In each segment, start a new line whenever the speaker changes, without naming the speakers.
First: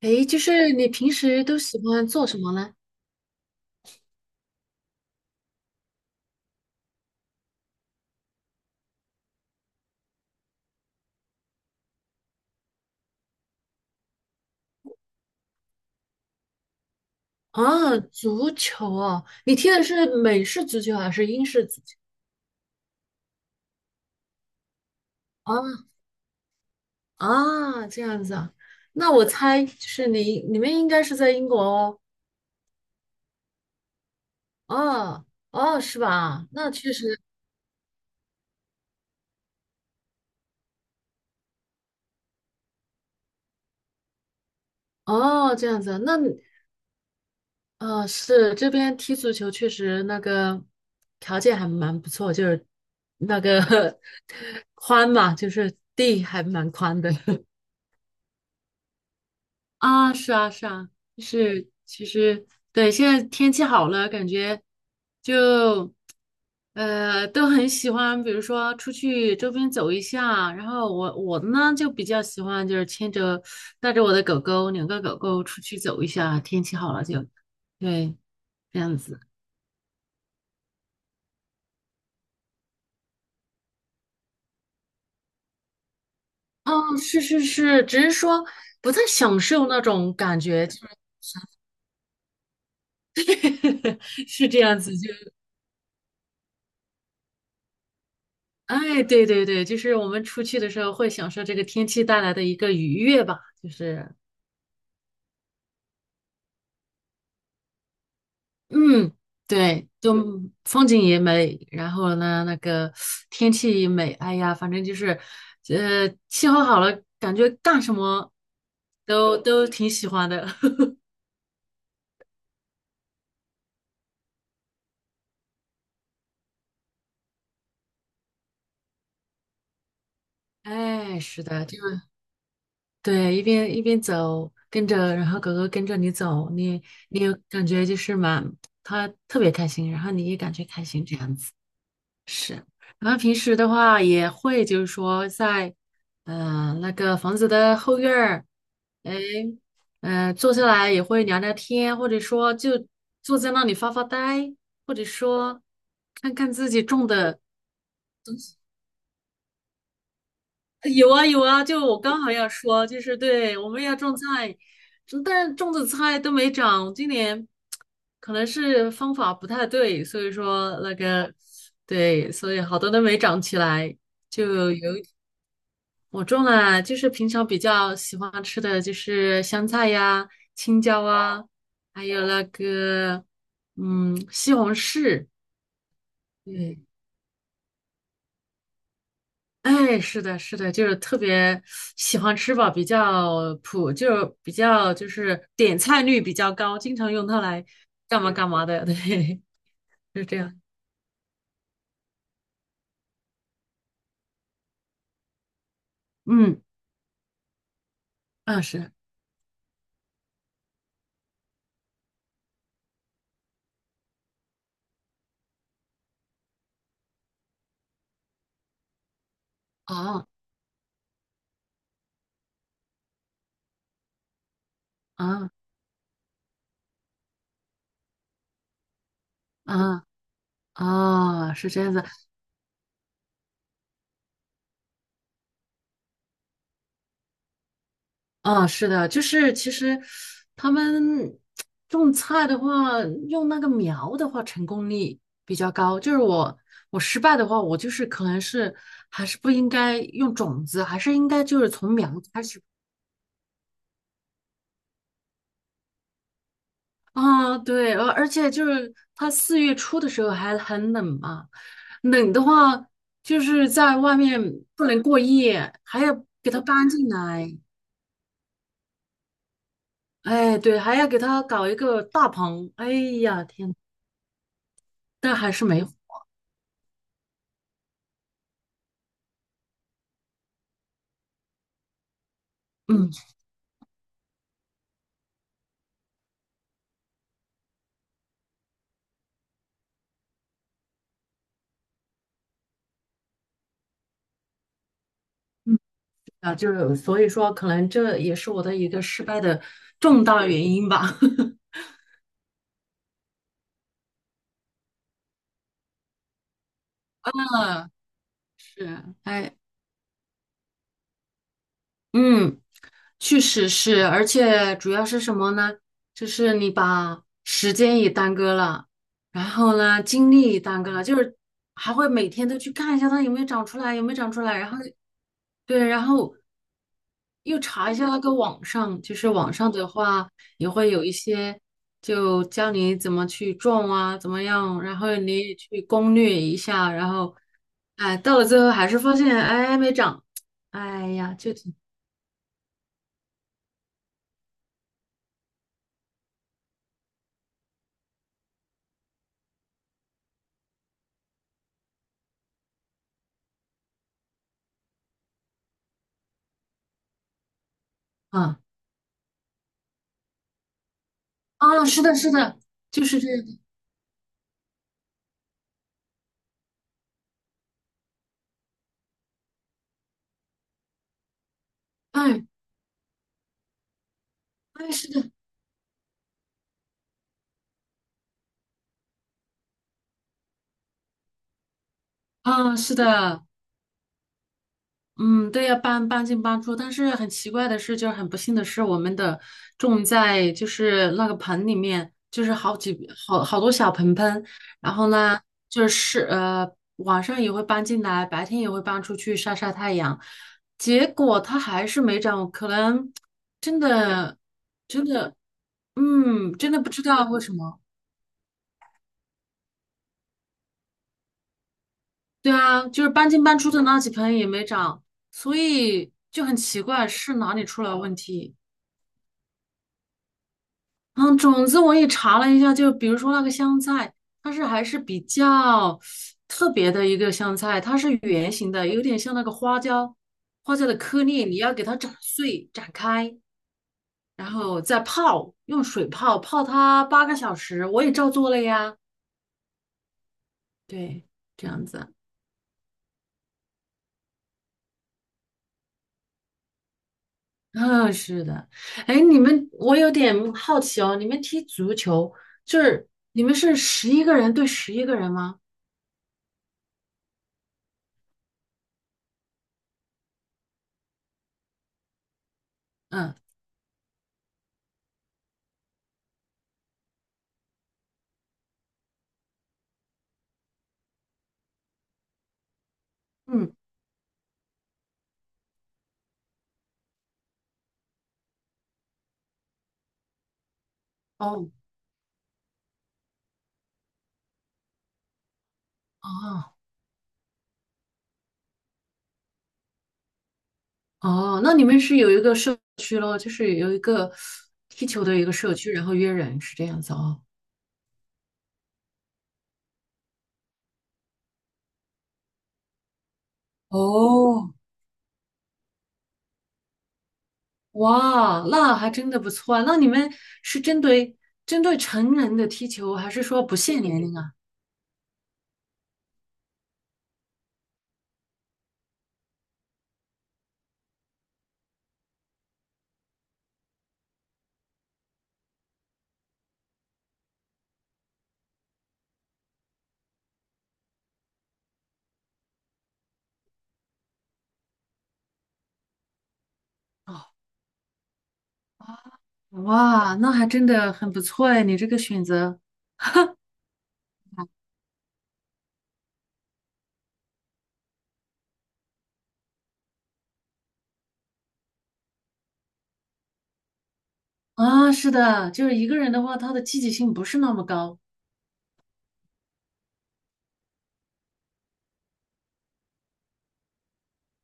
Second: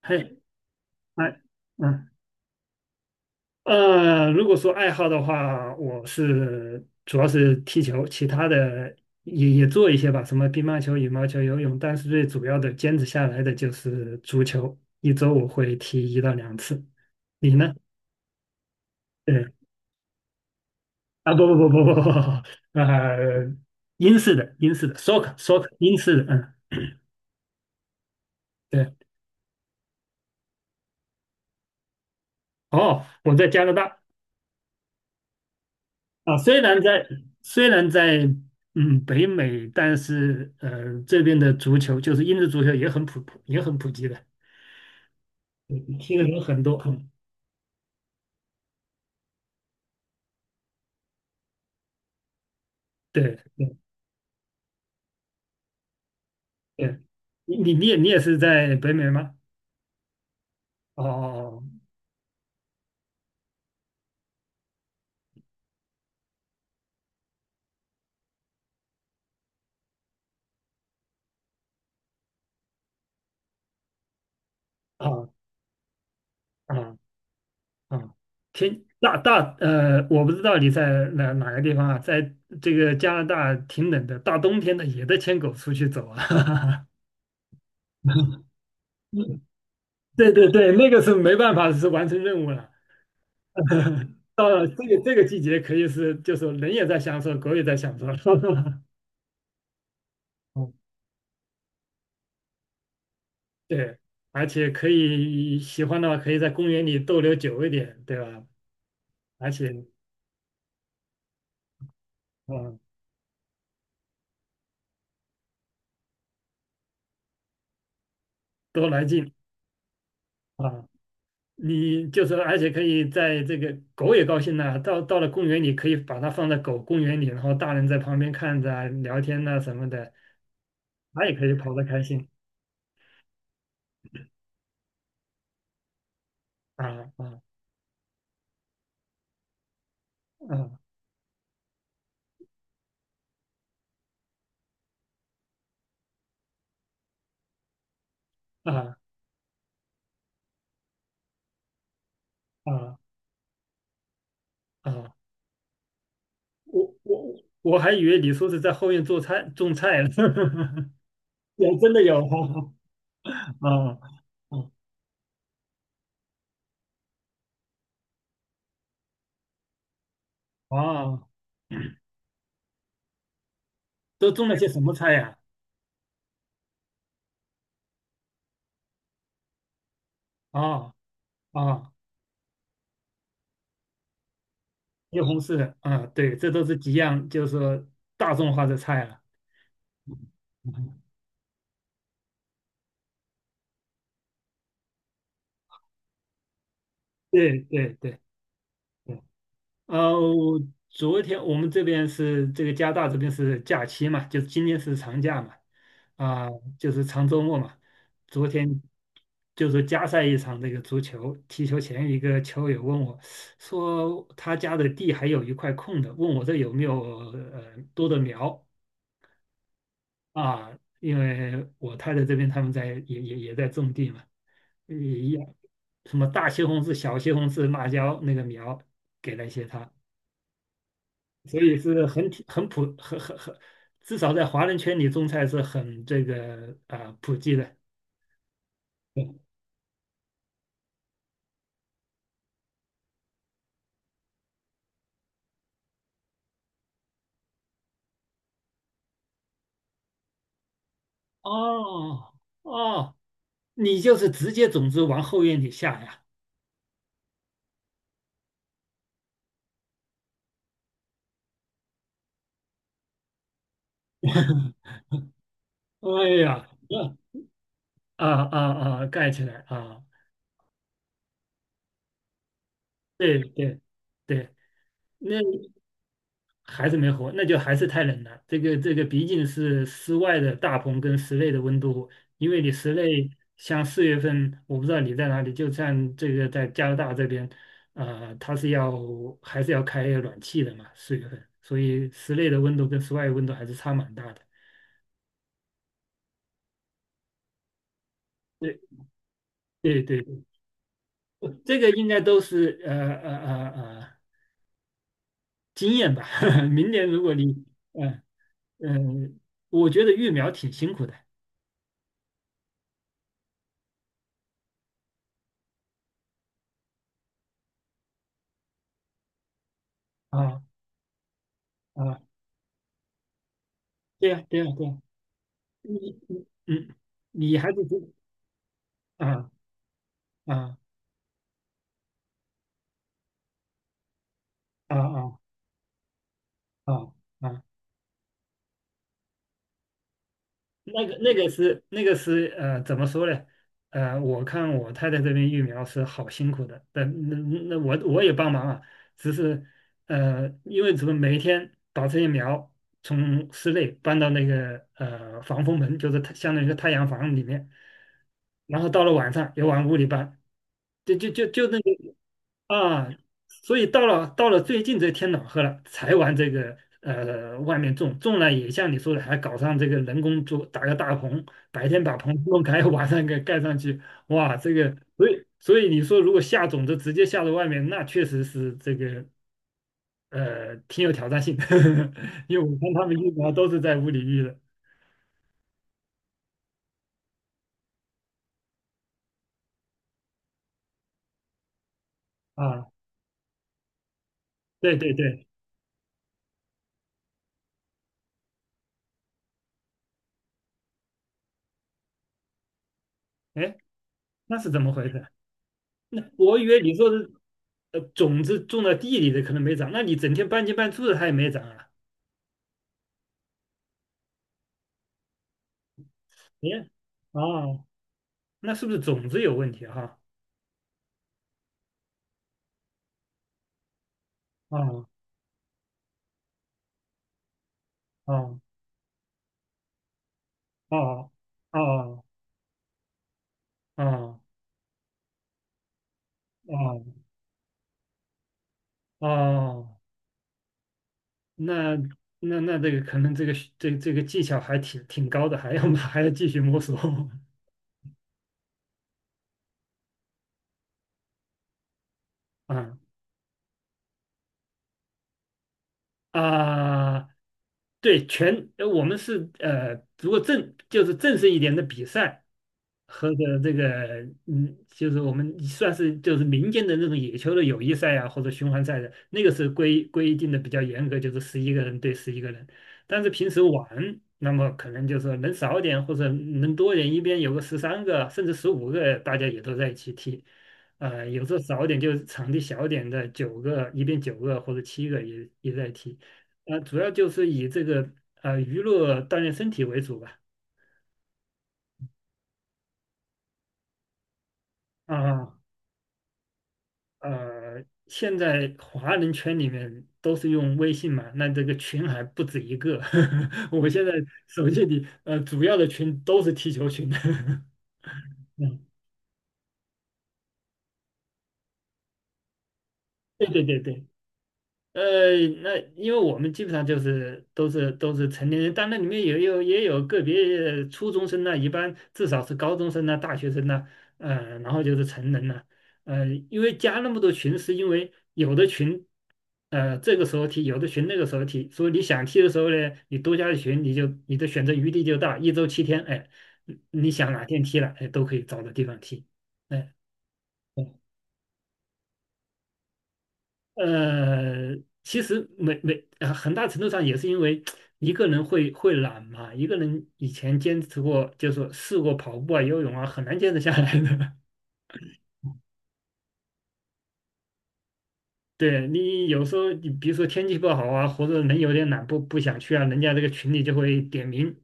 诶，
嘿。
就是你平
哎。
时都喜欢
嗯。
做什么呢？
如果说爱好的话，我是主要是踢球，其他的也做一些吧，什么乒乓球、羽毛球、游泳，但是最主要的坚持下来的就是足球，一周我会踢1到2次。你呢？
啊，足球哦，
对。
你踢的是美式足球还是
啊，
英
不
式
不
足
不不
球？
不不。呃，英式的 soccer
啊
英式的，嗯，
啊，这样子啊，
对。
那我猜就是你们应该是在英国哦。
哦，我在加拿大。
哦哦，是
啊，
吧？
虽
那
然
确
在
实。
虽然在北美，但是这边的足球就是英式足球也很普及的，
哦，这样子
嗯
啊
踢
那。
的人很多。嗯
啊，是这边踢足球确实那个条件还蛮不错，就是
对
那个
对
宽嘛，就是地还蛮
对，
宽的。
你也你也是在北美吗？
啊，是啊，是啊，就是
哦
其实对，现在天气好了，感觉就都很喜欢，比如说出去周边走一下。然后我呢就比较喜欢，就是牵着带着我的狗狗，两个狗
哦
狗出去走一下。天气好
哦
了就，
哦哦。
对，这
天
样
大
子。
大呃，我不知道你在哪个地方啊，在这个加拿大挺冷的，大冬天的也得牵狗出去走啊。
哦，是是是，只是说 不太享受那种
对
感
对
觉，
对，
就
那个是没办法，是完成任务了。
是 是
到
这
了这
样子
个
就。
这个季节，可以是就是人也在享受，狗也在享受。
哎，对对对，就是我们出去的
嗯，
时候会享受这个天气带来的一个愉悦吧，就
对，
是，
而且可以喜欢的话，可以在公园里逗留久一点，对吧？
嗯，
而且，
对，就风景也美，然后呢，那
嗯，
个天气也美，哎呀，反正就是，气候好了，感觉干什么
多来劲
都挺喜欢的。
啊！你就是，而且可以在这个狗也高兴呢。到了公园里，可以把它放在狗公园里，然后大人在旁边看着啊、聊天呐、什么的，
哎，
它也
是
可以
的，
跑
就
得开心
对，一边一边走，跟着，然后狗狗跟着你走，你
啊
你有
啊
感觉就是嘛，它特别开心，然后你也感觉
啊
开心这样子。是，然后平时的话也会，就是说在，那个房子的后院儿。
啊
哎，坐下来也会聊聊天，或者说就
啊
坐在那里发发呆，或者
啊！
说看看自己
我
种
我
的。
我还以为你说是在后院做菜种菜呢。
有啊有啊，
有，
就
真
我
的有
刚好要说，
啊，
就是对，我们要
啊，
种菜，
嗯，
但是种的菜都没长，今年可能是方法不太对，所以说那
啊！
个，对，所以好多都没长起来。
都种了些
就
什么
有
菜呀？
我种了，就是平常比较喜欢吃的就是香菜呀、青
啊？
椒啊，
啊，啊，
还有那个西红
西
柿。
红柿啊。对，这都是
对，
几样，就是说大众化的菜了。
哎，是的，是的，就是
嗯，
特别喜欢吃吧，比较普，就比较就是点菜率比较高，经常用它
对
来
对对
干嘛干嘛的。
对。
对，
呃，
是这样。
昨天我们这边是这个加拿大这边是假期嘛，就今天是长假嘛，啊，
嗯，
就是长周末嘛。昨
啊
天
是，
就是加赛一场那个足球，踢球前一个球友问我，说他家的地还有一块空的，问我这有没有多的苗
哦，
啊？因为我太太这边他们在也在种地嘛，也一
啊
样，什么大西红柿、小西红柿、辣椒那个苗给了一些他。
啊啊，哦，
所
是
以
这样子。
是很挺很普很很很，至少在华人圈里种菜是很这个啊、普及的。
啊，是的，就是其实他们种菜的话，用那个苗的话，成功率比较高。就是我失败的话，我就是可能是还是不应该用种子，还是应该就是从苗
哦
开始
哦，你就是直接种子往后院里下呀？
啊。对，而且就是它四月初的时候还很冷嘛，冷的话就是在外面不能过夜，还要
哎
给它
呀，
搬进来。
啊啊啊，盖起来啊！
哎，对，还要给它搞一个大棚。哎
对
呀，天，
对对。
但
那
还是没。
还是没活，那就还是太冷了。这个毕竟是室外的大棚跟室内的温度，因为你室
嗯
内像四月份，我不知道你在哪里，就像这个在加拿大这边，它是要还是要开暖气的嘛，四月份，所以室内的温度跟室外的温度还是差蛮大的。
嗯，啊，就是所以说，可能这也是我的一
对
个失败的
对
重
对。
大原因吧。
这个应该都是经验吧。明年如果你，
嗯，
嗯、呃
是，
嗯、呃
哎，
我觉得育苗挺辛苦的。
嗯，确实是，而且主要是什么呢？就是你把时间也耽搁了，然后呢，精力也
啊
耽搁了，就是还会
啊，
每天都去看一下它有没有长出来，有没有
对
长
呀、
出来，
对呀、
然后
对呀。
对，然
你
后
你嗯，你
又
还是
查一下那个网上，就是
啊
网上的话也
啊
会有一些，就教你怎么去种啊，怎么样，
啊
然后
啊
你也去攻略一下，
啊
然后，
啊。
哎，到了最后还是发现，哎，没长，
那
哎
个
呀，
那个
就挺，
是那个是怎么说呢？我看我太太这边育苗是好辛苦的，但那我也帮忙啊，只是因为怎么每一天把这些苗从室内搬到那个防风门，就是太相当于一个太阳房里面，
啊
然后到了晚上又往屋里搬，就就就就那
啊，是
个
的，是的，就
啊，
是这样的，
所以到了最近这天暖和了，才玩这个外面种，种了也像你说的，还搞上这个人工做，打个大棚，白天把棚
哎
弄开，晚上给盖上去。哇，这
哎，
个，
是
所
的，
以所以你说如果下种子直接下到外面，那确实是这个挺有挑战性。 因为
啊，
我看
是
他们育
的。
苗都是在屋里育的
嗯，对呀，搬进搬出，但是很奇怪的是，就是很不幸的是，我们的种在就是那个盆里面，就是好
啊。
几好好多小盆盆，然
对
后
对
呢，
对。
就是晚上也会搬进来，白天也会搬出去晒晒太阳，结果它还是没长，可能
哎，
真的
那是怎么
真
回事？
的
那
嗯
我以
真
为
的不
你
知
说
道
是
为什么。
种子种到地里的可能没长，那你整天半进半出的它也没长啊？
对啊，就是搬进搬出的那几盆也没长，所以就很奇
哎，
怪是哪里出
哦，
了问题。
那是不是种子有问题啊？
嗯，种子我也查了一下，就比如说那个香菜，它是
哈，
还是
啊？
比较特别的一个香菜，它是圆
哦
形的，有点像那个花椒，花椒的颗
哦
粒，你要给它斩
哦
碎、斩开，
哦
然后再泡，用水泡，泡
哦
它8个小时，我也照做了呀。
哦。
对，这样
那
子。
那这个可能这个这个技巧还挺高的，还要还要继续摸索。
嗯，是的。哎，你们，我有点好奇哦，你们踢足球，就
啊
是你们是十一个人对十一个人吗？
啊，对，全，我们是，如果就是正式一点的比赛和
嗯
的这个，嗯，就是我们算是就是民间的那种野球的友谊赛啊，或者循环赛的，那个是规定的比较严格，就是11个人对11个人。但是平时
嗯，
玩，那么可能就是能少点或者能多点，一边有个13个甚至15个，大家也都在一起踢。有时候
哦
少点，就是场地小点的九个，一边九个或者七个也也在踢。
哦。
主要就是以这个娱乐锻炼身体为主吧。
哦，那你们是有一个社区咯，就是有一个踢球的一个
啊，
社区，然后约人是这样子哦。
呃，现在华人圈里面都是用微信嘛，那这个群还不止一个。我现在手
哦，
机里主要的群都是踢球群。
哇，
嗯，
那还真的不错啊。那你们是针对成人的踢球，还是
对对
说不
对
限
对。
年龄啊？
呃，那因为我们基本上就是都是成年人，但那里面也有个别初中生呢、一般至少是高中生呐、大学生呢。然后就是成人了。因为加那么多群，是因为有的群，这个时候踢，有的群那个时候踢，所以你想踢的时候呢，你多加的群，你就你的选择余地就大，一周7天，哎，你你想
哦，
哪天踢了，哎，都可以找到地方踢。哎。
哇，那还真的很不错哎，你这个选择，
呃，其实没，很大程度上也是因为一个人会懒嘛，一个人以前坚持过，就是说试过跑步啊、游泳啊，很难坚持下来的。
啊，是的，就是一个人的话，他的积极性不是那么高
对，你有时候，你比如说天气不好啊，或者人有点懒不想去啊，人家这个群里就会点名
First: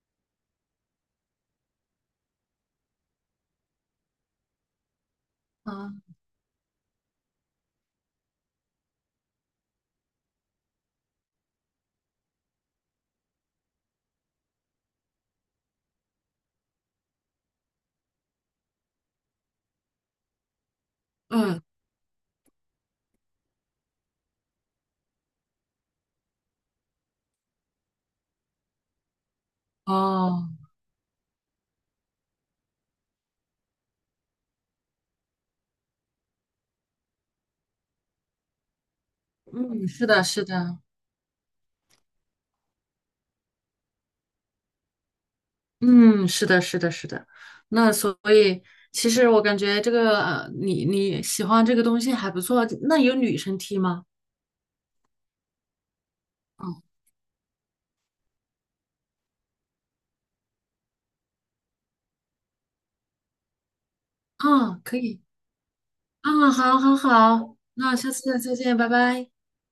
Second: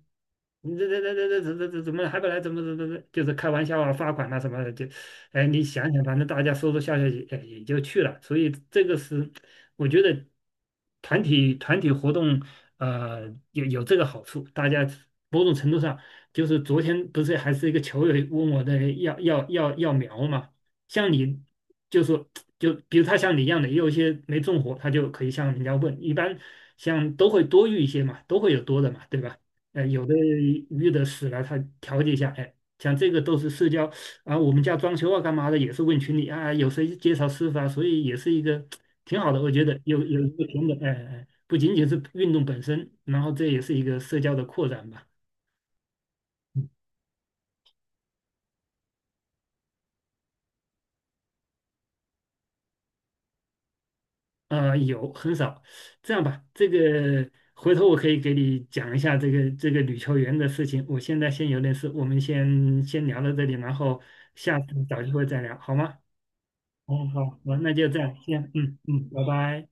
你这这这这这这、这、怎怎么还不来？怎么就是开玩笑啊，罚款啊什么的，就，哎，你想想，
啊。
反正大家说说笑笑也哎也就去了。所以这个是，我觉得团体活动，有这个好处，大家某种程度上就是昨天不是还是一个球友问我的要苗嘛，像你
嗯，
就说，就比如他像你一样的，也有一些没种活，他就可以向人家问，一般像都会多育一些嘛，都会有多的嘛，对吧？有的
哦，
鱼的死了，他调节一下，哎，像这个都是社交啊。我们家装修啊，干嘛的也是问群里啊，有谁介绍师傅啊，所以也是一个挺好的。我觉得
嗯，是
有
的，
一个
是
平等，
的。
哎哎，不仅仅是运动本身，然后这也是一个社交的扩展吧。
嗯，是的，是的，是的。那所以，其实我感觉这个，你喜欢这个东西还不错。那有女生踢吗？
啊，有，很少。这样吧，这
嗯，
个回头我可以给你讲一下这个女球员的事情，我现在先有点事，我们先聊到这里，然后下次
啊，可
找机
以，
会再聊，好吗？
啊，好，好，
哦，好，好，
好，
那就
那
这
下
样，
次
先，
再见，
嗯
拜
嗯，拜
拜。
拜。